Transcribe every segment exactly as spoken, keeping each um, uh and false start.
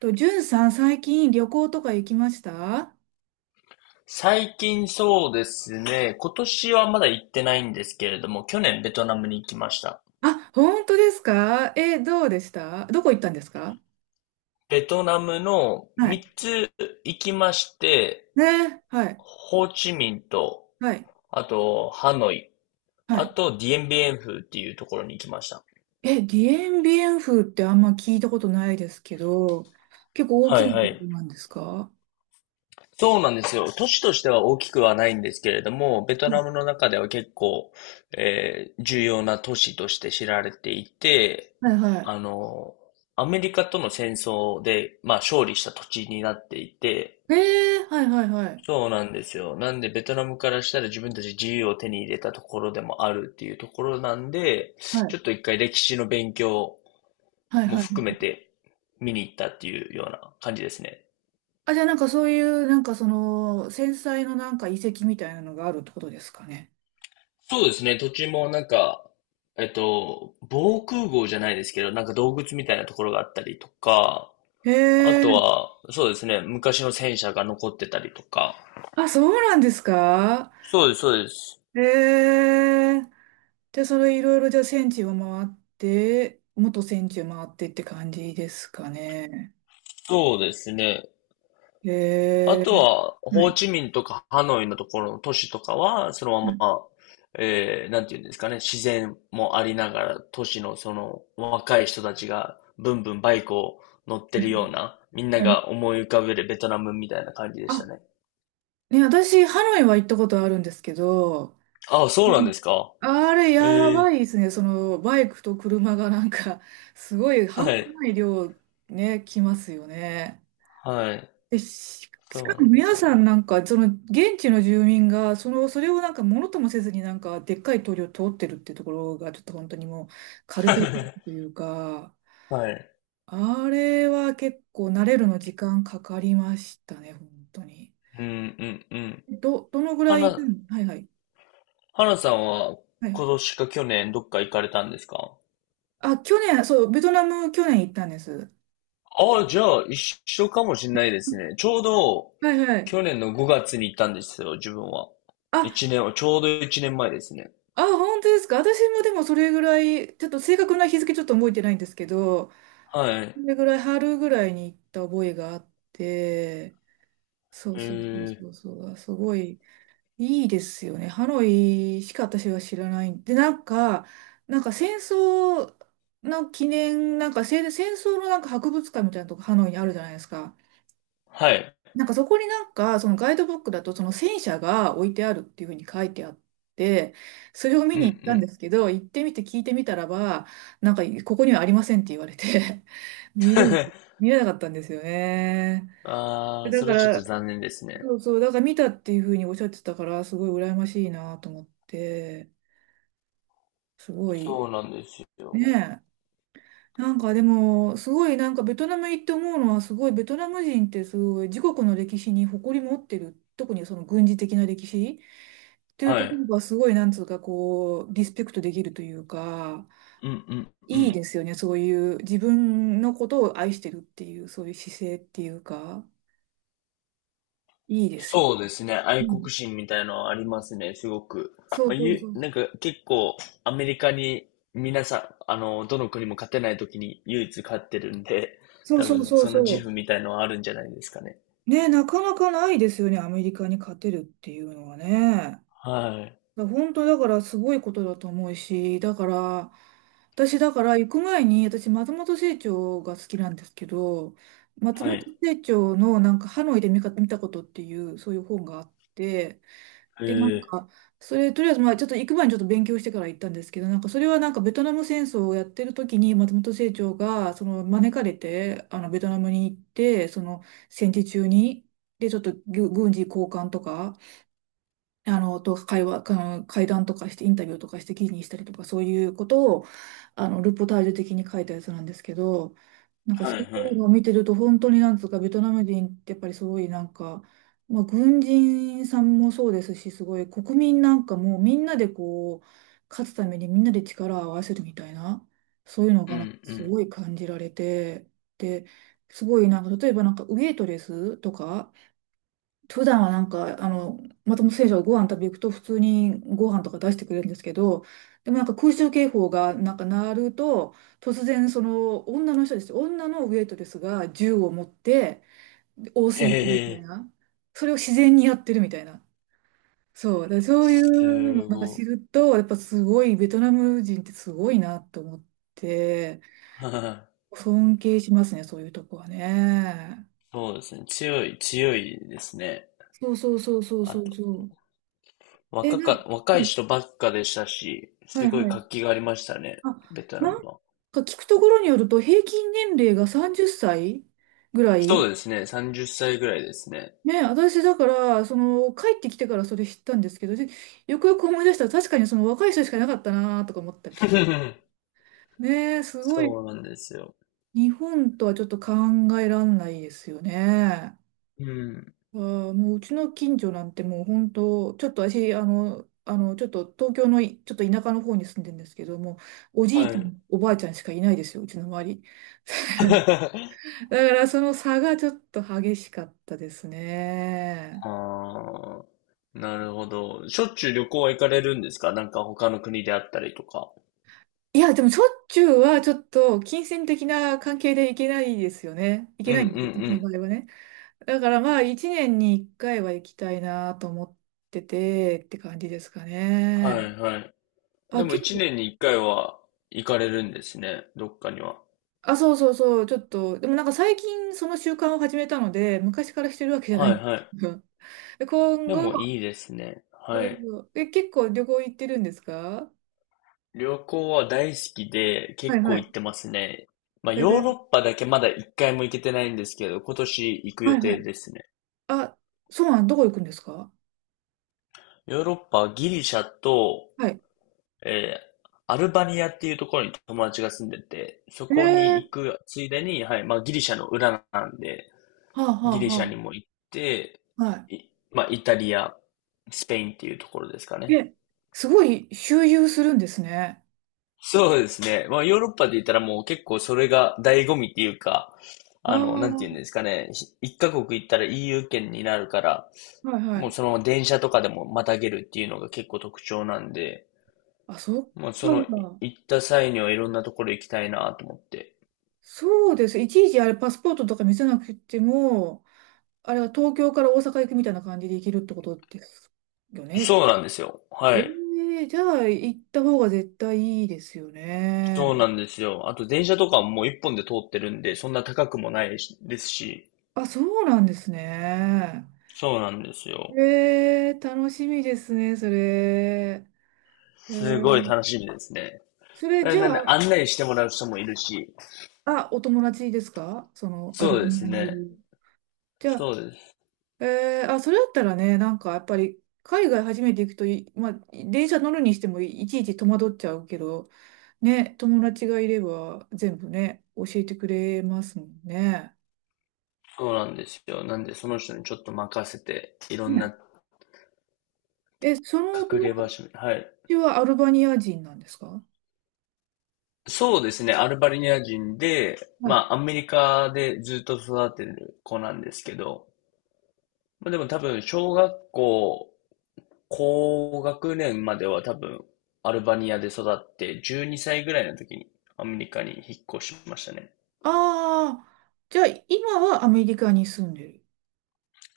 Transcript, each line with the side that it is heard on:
right: と、じゅんさん、最近旅行とか行きました？
left: 最近そうですね、今年はまだ行ってないんですけれども、去年ベトナムに行きました。
right: あ、本当ですか？え、どうでした？どこ行ったんですか？
left: ベトナムの
right: は
left: 3
right: い。
left: つ行きまして、
right: ね、はい、
left: ホーチミンと、
right: はい、
left: あとハノイ、
right: は
left: あ
right: い。
left: とディエンビエンフっていうところに行きました。
right: え、ディエンビエンフってあんま聞いたことないですけど、結構大
left: は
right: き
left: い
right: な
left: は
right: ところ
left: い。
right: なんですか？
left: そうなんですよ。都市としては大きくはないんですけれども、ベト
right: う
left: ナ
right: ん。
left: ムの中では結構、えー重要な都市として知られていて、
right: はい、は
left: あの、アメリカとの戦争で、まあ、勝利した土地になっていて、
right: い。えー、はい、はい、はい。
left: そうなんですよ。なんで、ベトナムからしたら自分たち自由を手に入れたところでもあるっていうところなんで、
right: は
left: ち
right: い、
left: ょっと一回歴史の勉強
right: はい、
left: も
right: は
left: 含め
right: い。
left: て見に行ったっていうような感じですね。
right: あ、じゃあなんかそういう、なんかその、繊細のなんか遺跡みたいなのがあるってことですかね。
left: そうですね。土地もなんか、えっと、防空壕じゃないですけど、なんか洞窟みたいなところがあったりとか、
right: へ
left: あと
right: え、
left: は、そうですね。昔の戦車が残ってたりとか。
right: あ、そうなんですか？
left: そうです、そうです。
right: えー、で、それいろいろじゃあ戦地を回って、元戦地を回ってって感じですかね。
left: そうですね。あ
right: え
left: と
right: ー、
left: は、
right: は
left: ホー
right: い。
left: チミンとかハノイのところの都市とかは、その
right: う
left: ま
right: ん。
left: ま、えー、なんていうんですかね、自然もありながら、都市のその若い人たちが、ブンブンバイクを乗って
right: は
left: るような、みんな
right: い。
left: が思い浮かべるベトナムみたいな感じでした
right: あ、
left: ね。
right: ね、私、ハノイは行ったことあるんですけど、
left: あ、そ
right: う
left: うなん
right: ん、
left: ですか。
right: あれ、や
left: ええ、
right: ばいですね。その、バイクと車がなんか、すごい
left: は
right: 半端
left: い、
right: ない量、ね、来ますよね。
left: はい、
right: で、し、
left: そ
right: し
left: う
right: か
left: な
right: も
left: んで
right: 皆
left: す
right: さ
left: よ。
right: んなんか、その現地の住民が、その、それをなんかものともせずになんか、でっかい通りを通ってるってところが、ちょっと本当にもう、カルチャーショックと いうか、
left: はい。
right: あれは結構慣れるの時間かかりましたね、本当に。
left: うん、うん、うん。
right: ど、どのぐ
left: は
right: らい、う
left: な、
right: ん、はいはい、
left: はなさんは、
right: はいは
left: 今
right: い。
left: 年か去年どっか行かれたんですか？
right: あ、去年、そう、ベトナム去年行ったんです。
left: ああ、じゃあ一緒かもしれないですね。ちょうど、
right: はいはい。
left: 去年のごがつに行ったんですよ、自分は。
right: あ、
left: 一年は、ちょうど一年前ですね。
right: あ、本当ですか。私もでもそれぐらい、ちょっと正確な日付ちょっと覚えてないんですけど、
left: は
right: そ
left: い。
right: れぐらい、春ぐらいに行った覚えがあって、そう
left: え
right: そうそう
left: え、
right: そうそう、あ、すごいいいですよね。ハノイしか私は知らない。で、なんか、なんか戦争の記念、なんか、戦戦争のなんか博物館みたいなとこハノイにあるじゃないですか。
left: はい。
right: なんかそこになんか、そのガイドブックだと、その戦車が置いてあるっていうふうに書いてあって、それを
left: う
right: 見
left: んう
right: に行ったんで
left: ん。
right: すけど、行ってみて聞いてみたらば、なんか、ここにはありませんって言われて 見れな、見れなかったんですよね。
left: ああ、
right: だ
left: そ
right: か
left: れちょっと
right: ら、
left: 残念ですね。
right: そうそう、だから見たっていうふうにおっしゃってたから、すごい羨ましいなと思って、すごい、
left: そうなんですよ。
right: ね、なんかでも、すごいなんかベトナム行って思うのは、すごいベトナム人ってすごい自国の歴史に誇り持ってる、特にその軍事的な歴史っていう
left: は
right: とこ
left: い。
right: ろがすごいなんつうかこう、リスペクトできるというか、
left: うんうんう
right: いい
left: ん。
right: ですよね、そういう自分のことを愛してるっていう、そういう姿勢っていうか、いいですよ
left: そうで
right: ね。
left: すね。
right: う
left: 愛国
right: ん。
left: 心みたいのはありますね、すごく。ま
right: そう
left: あ、
right: そう
left: ゆ、
right: そう。
left: なんか結構アメリカに皆さん、あの、どの国も勝てない時に唯一勝ってるんで、
right: そう
left: 多
right: そう
left: 分
right: そう
left: その自負
right: そ
left: みたいのはあるんじゃないですかね。
right: う。ね、なかなかないですよね、アメリカに勝てるっていうのはね。
left: はい。
right: だ本当だからすごいことだと思うし、だから、私だから行く前に、私松本清張が好きなんですけど、松
left: は
right: 本
left: い。
right: 清張のなんかハノイで見か、見たことっていう、そういう本があって、
left: へ
right: で、なん
left: え。
right: か、それとりあえずまあちょっと行く前にちょっと勉強してから行ったんですけど、なんかそれはなんかベトナム戦争をやってる時に松本清張がその招かれて、あのベトナムに行って、その戦時中に、で、ちょっと軍軍事交換とか、あの、と、会話、あの会談とかして、インタビューとかして記事にしたりとか、そういうことを、あの、ルポタージュ的に書いたやつなんですけど、なんかそ
left: は
right: うい
left: いは
right: う
left: い。
right: のを見てると、本当になんつうか、ベトナム人ってやっぱりすごいなんか、まあ、軍人さんもそうですし、すごい国民なんかもみんなでこう、勝つためにみんなで力を合わせるみたいな、そういうの
left: う
right: がな
left: んう
right: す
left: ん。
right: ごい感じられて、で、すごいなんか、例えばなんかウエイトレスとか、普段はなんか、あの、松本選手がご飯食べ行くと普通にご飯とか出してくれるんですけど、でもなんか空襲警報がなんか鳴ると、突然その女の人です。女のウェイトレスが銃を持ってで応
left: へ
right: 戦するみたい
left: え。
right: な。それを自然にやってるみたいな。そう。だからそういうの
left: す
right: をなんか知
left: ご
right: ると、やっぱすごい、ベトナム人ってすごいなと思って、
left: い。はい。
right: 尊敬しますね、そういうとこはね。
left: そうですね。強い、強いですね。
right: そうそうそうそう
left: あ
right: そう
left: と、
right: そう。え、
left: 若
right: な、は
left: か、若い
right: い
left: 人ばっかでしたし、
right: は
left: す
right: い
left: ごい
right: はい。
left: 活気がありましたね、
right: あ、
left: ベトナム
right: なん
left: は。
right: か聞くところによると、平均年齢がさんじゅっさいぐら
left: そ
right: い。
left: うですね。さんじゅっさいぐらいですね。
right: ね、私だから、その、帰ってきてからそれ知ったんですけど、でよくよく思い出したら、確かにその若い人しかいなかったなとか思ったりとか。ねえ、すごい、
left: そうなんですよ。
right: 日本とはちょっと考えらんないですよね。
left: うん。
right: あー、もううちの近所なんてもう本当、ちょっと私、あの、あの、ちょっと東京のいちょっと田舎の方に住んでるんですけども、おじい
left: は
right: ちゃん、
left: い。
right: おばあちゃんしかいないですよ、うちの周り。だからその差がちょっと激しかったですね。
left: ああ、なるほど。しょっちゅう旅行は行かれるんですか？なんか他の国であったりとか。
right: いや、でもしょっちゅうはちょっと金銭的な関係で行けないですよね。行
left: う
right: け
left: んう
right: な
left: んう
right: いんですよ、私の
left: ん。
right: 場合はね。だからまあ一年に一回は行きたいなと思っててって感じですか
left: は
right: ね。
left: いはい。で
right: あ、
left: も
right: 結
left: 一
right: 構、
left: 年に一回は行かれるんですね。どっかには。
right: あ、そうそうそう、ちょっと、でもなんか最近その習慣を始めたので、昔からしてるわけじゃな
left: は
right: いん
left: い
right: で
left: は
right: す
left: い。
right: けど。で今
left: でも
right: 後、
left: いいですね。はい。
right: うん、え、結構旅行行ってるんですか？
left: 旅行は大好きで
right: は
left: 結
right: いは
left: 構行
right: い。
left: ってますね。まあ
right: え
left: ヨー
right: ー、
left: ロッパだけまだ一回も行けてないんですけど、今年行く
right: は
left: 予
right: いは
left: 定
right: い。
left: ですね。
right: あ、そうなん、どこ行くんですか？
left: ヨーロッパはギリシャと、
right: はい。
left: えーアルバニアっていうところに友達が住んでて、そ
right: え
left: こに
right: え、
left: 行くついでに、はい、まあギリシャの裏なんで、
right: はあ、は
left: ギ
right: あ、
left: リシャ
right: は
left: にも行って、
right: あ、は
left: いまあイタリア、スペインっていうところですか
right: い。
left: ね。
right: え、すごい周遊するんですね。
left: そうですね。まあヨーロッパで言ったらもう結構それが醍醐味っていうか、
right: ああ、
left: あの、なんて
right: は
left: 言うんですかね。一カ国行ったら イーユー 圏になるから、
right: い、は
left: もう
right: い。
left: そのまま電車とかでもまたげるっていうのが結構特徴なんで、
right: あ、そっ
left: まあ、その、
right: か。
left: 行った際にはいろんなところ行きたいなと思って。
right: そうです。いちいちあれ、パスポートとか見せなくても、あれは東京から大阪行くみたいな感じで行けるってことですよね。
left: そうなんですよ。は
right: え
left: い。
right: え、じゃあ行った方が絶対いいですよね。
left: そうなんですよ。あと電車とかももう一本で通ってるんで、そんな高くもないしですし、
right: あ、そうなんですね。
left: そうなんですよ。
right: ええ、楽しみですね、それ。え
left: すごい
right: え、
left: 楽しみですね。
right: それ
left: え
right: じゃ
left: なんで
right: あ、
left: 案内してもらう人もいるし、
right: あ、お友達ですか？そのア
left: そ
right: ル
left: う
right: バ
left: で
right: ニ
left: す
right: アにい
left: ね。
right: る。じゃあ、
left: そうです。
right: えーあ、それだったらね、なんかやっぱり海外初めて行くとい、まあ、電車乗るにしてもいちいち戸惑っちゃうけど、ね、友達がいれば全部ね、教えてくれますもんね。
left: そうなんですよ。なんでその人にちょっと任せて、いろん
right: ね
left: な
right: え、そのお友
left: 隠れ場所に、はい。
right: 達はアルバニア人なんですか？
left: そうですね。アルバニア人で、
right: はい。
left: ま
right: あ
left: あ、アメリカでずっと育ってる子なんですけど、まあ、でも多分、小学校、高学年までは多分、アルバニアで育って、じゅうにさいぐらいの時にアメリカに引っ越しましたね。
right: あ、じゃあ今はアメリカに住んでる。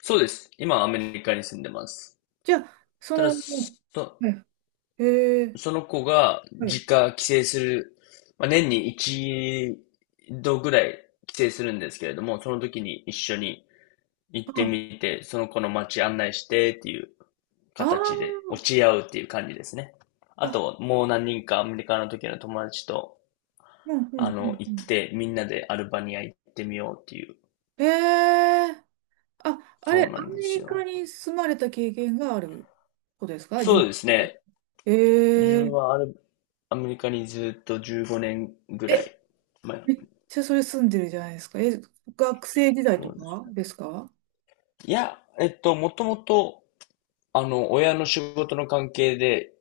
left: そうです。今、アメリカに住んでます。
right: じゃあ、そ
left: た
right: の、
left: だ、そ、
right: はい。えー、
left: その子が
right: はい。
left: 実家帰省する、まあ、年に一度ぐらい帰省するんですけれども、その時に一緒に行って
right: あ
left: みて、その子の街案内してっていう
right: あー、
left: 形で落ち合うっていう感じですね。あ
right: あ、
left: と、もう何人かアメリカの時の友達と、
right: うん、うん、う
left: あの、
right: ん
left: 行
right: う
left: っ
right: ん。
left: てみんなでアルバニア行ってみようっていう。
right: ええ、あ、あれ、ア
left: そうなんで
right: メ
left: す
right: リカ
left: よ。
right: に住まれた経験があることですか？じゅう
left: そうですね。自分
right: え
left: はアル、アメリカにずっとじゅうごねんぐ
right: え
left: ら
right: え、
left: い前。
right: めっちゃそれ住んでるじゃないですか。え、学生時代
left: そ
right: と
left: うです
right: か
left: ね。
right: ですか？
left: いや、えっと、もともとあの、親の仕事の関係で、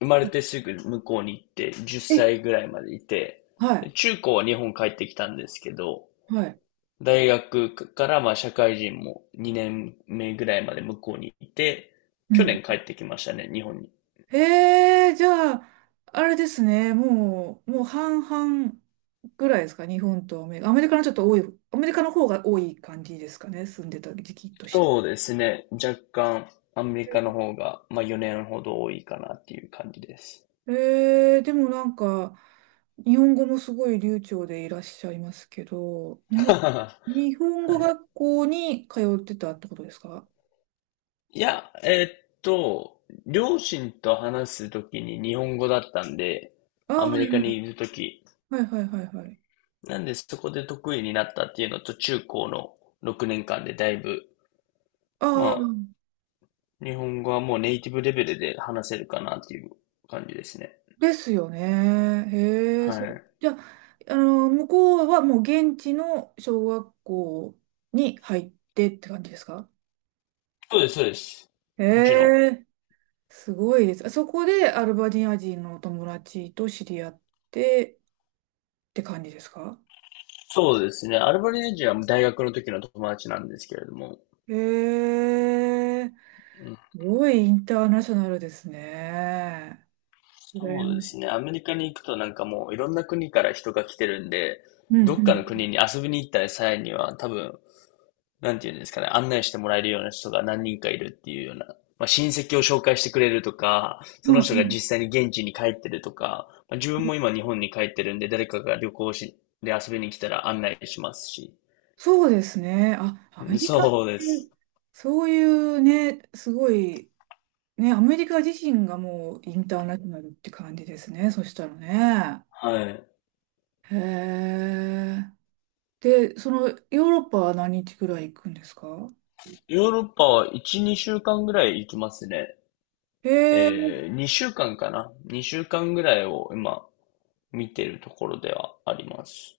left: 生まれてすぐ向こうに行って、10
right: え、
left: 歳ぐらいまでいて、
right: は
left: で
right: い、
left: 中高は日本帰ってきたんですけど、
right: はい。
left: 大学からまあ社会人もにねんめぐらいまで向こうにいて、
right: う
left: 去
right: ん。
left: 年帰ってきましたね、日本に。
right: ええ、じゃあ、あれですね、もう、もう半々ぐらいですか、日本とアメリカ。アメリカのちょっと多い、アメリカの方が多い感じですかね、住んでた時期として。
left: そうですね、若干アメリカの方が、まあよねんほど多いかなっていう感じです。
right: えー、でもなんか、日本語もすごい流暢でいらっしゃいますけど、に、
left: は
right: 日本語
left: い。
right: 学校に通ってたってことですか？
left: いや、えーっと、両親と話すときに日本語だったんで、
right: あ
left: アメリカ
right: あ、
left: にいるとき。
right: はいはいはいはいはい。
left: なんでそこで得意になったっていうのと、中高のろくねんかんでだいぶ、ま
right: あ
left: あ、
right: あ、
left: 日本語はもうネイティブレベルで話せるかなっていう感じですね。
right: ですよね。へえ、
left: は
right: そ、
left: い。
right: じゃあ、あの、向こうはもう現地の小学校に入ってって感じですか？
left: そうです、そうです。
right: へ
left: もちろん。
right: え、すごいです。あそこでアルバニア人のお友達と知り合ってって感じですか？
left: そうですね。アルバニージは大学の時の友達なんですけれども、
right: へえ、
left: う
right: すごいインターナショナルですね。羨
left: そう
right: ま
left: で
right: し
left: す
right: い。
left: ね。アメリカに行くとなんかもういろんな国から人が来てるんで、
right: うんう
left: どっかの
right: ん。
left: 国に遊びに行った際には多分、なんていうんですかね、案内してもらえるような人が何人かいるっていうような、まあ、親戚を紹介してくれるとか、そ
right: うん
left: の
right: う
left: 人が
right: ん。
left: 実際に現地に帰ってるとか、まあ、自分も今日本に帰ってるんで、誰かが旅行し、で遊びに来たら案内しますし。
right: そうですね。あ、アメリカって
left: そうです。
right: そういうね、すごい、ね、アメリカ自身がもうインターナショナルって感じですね。そしたらね。
left: はい。
right: へえ。で、そのヨーロッパは何日くらい行くんですか？
left: ヨーロッパはいち、にしゅうかんぐらい行きますね。
right: へえ。
left: えー、にしゅうかんかんかな ?に 週間ぐらいを今、見てるところではあります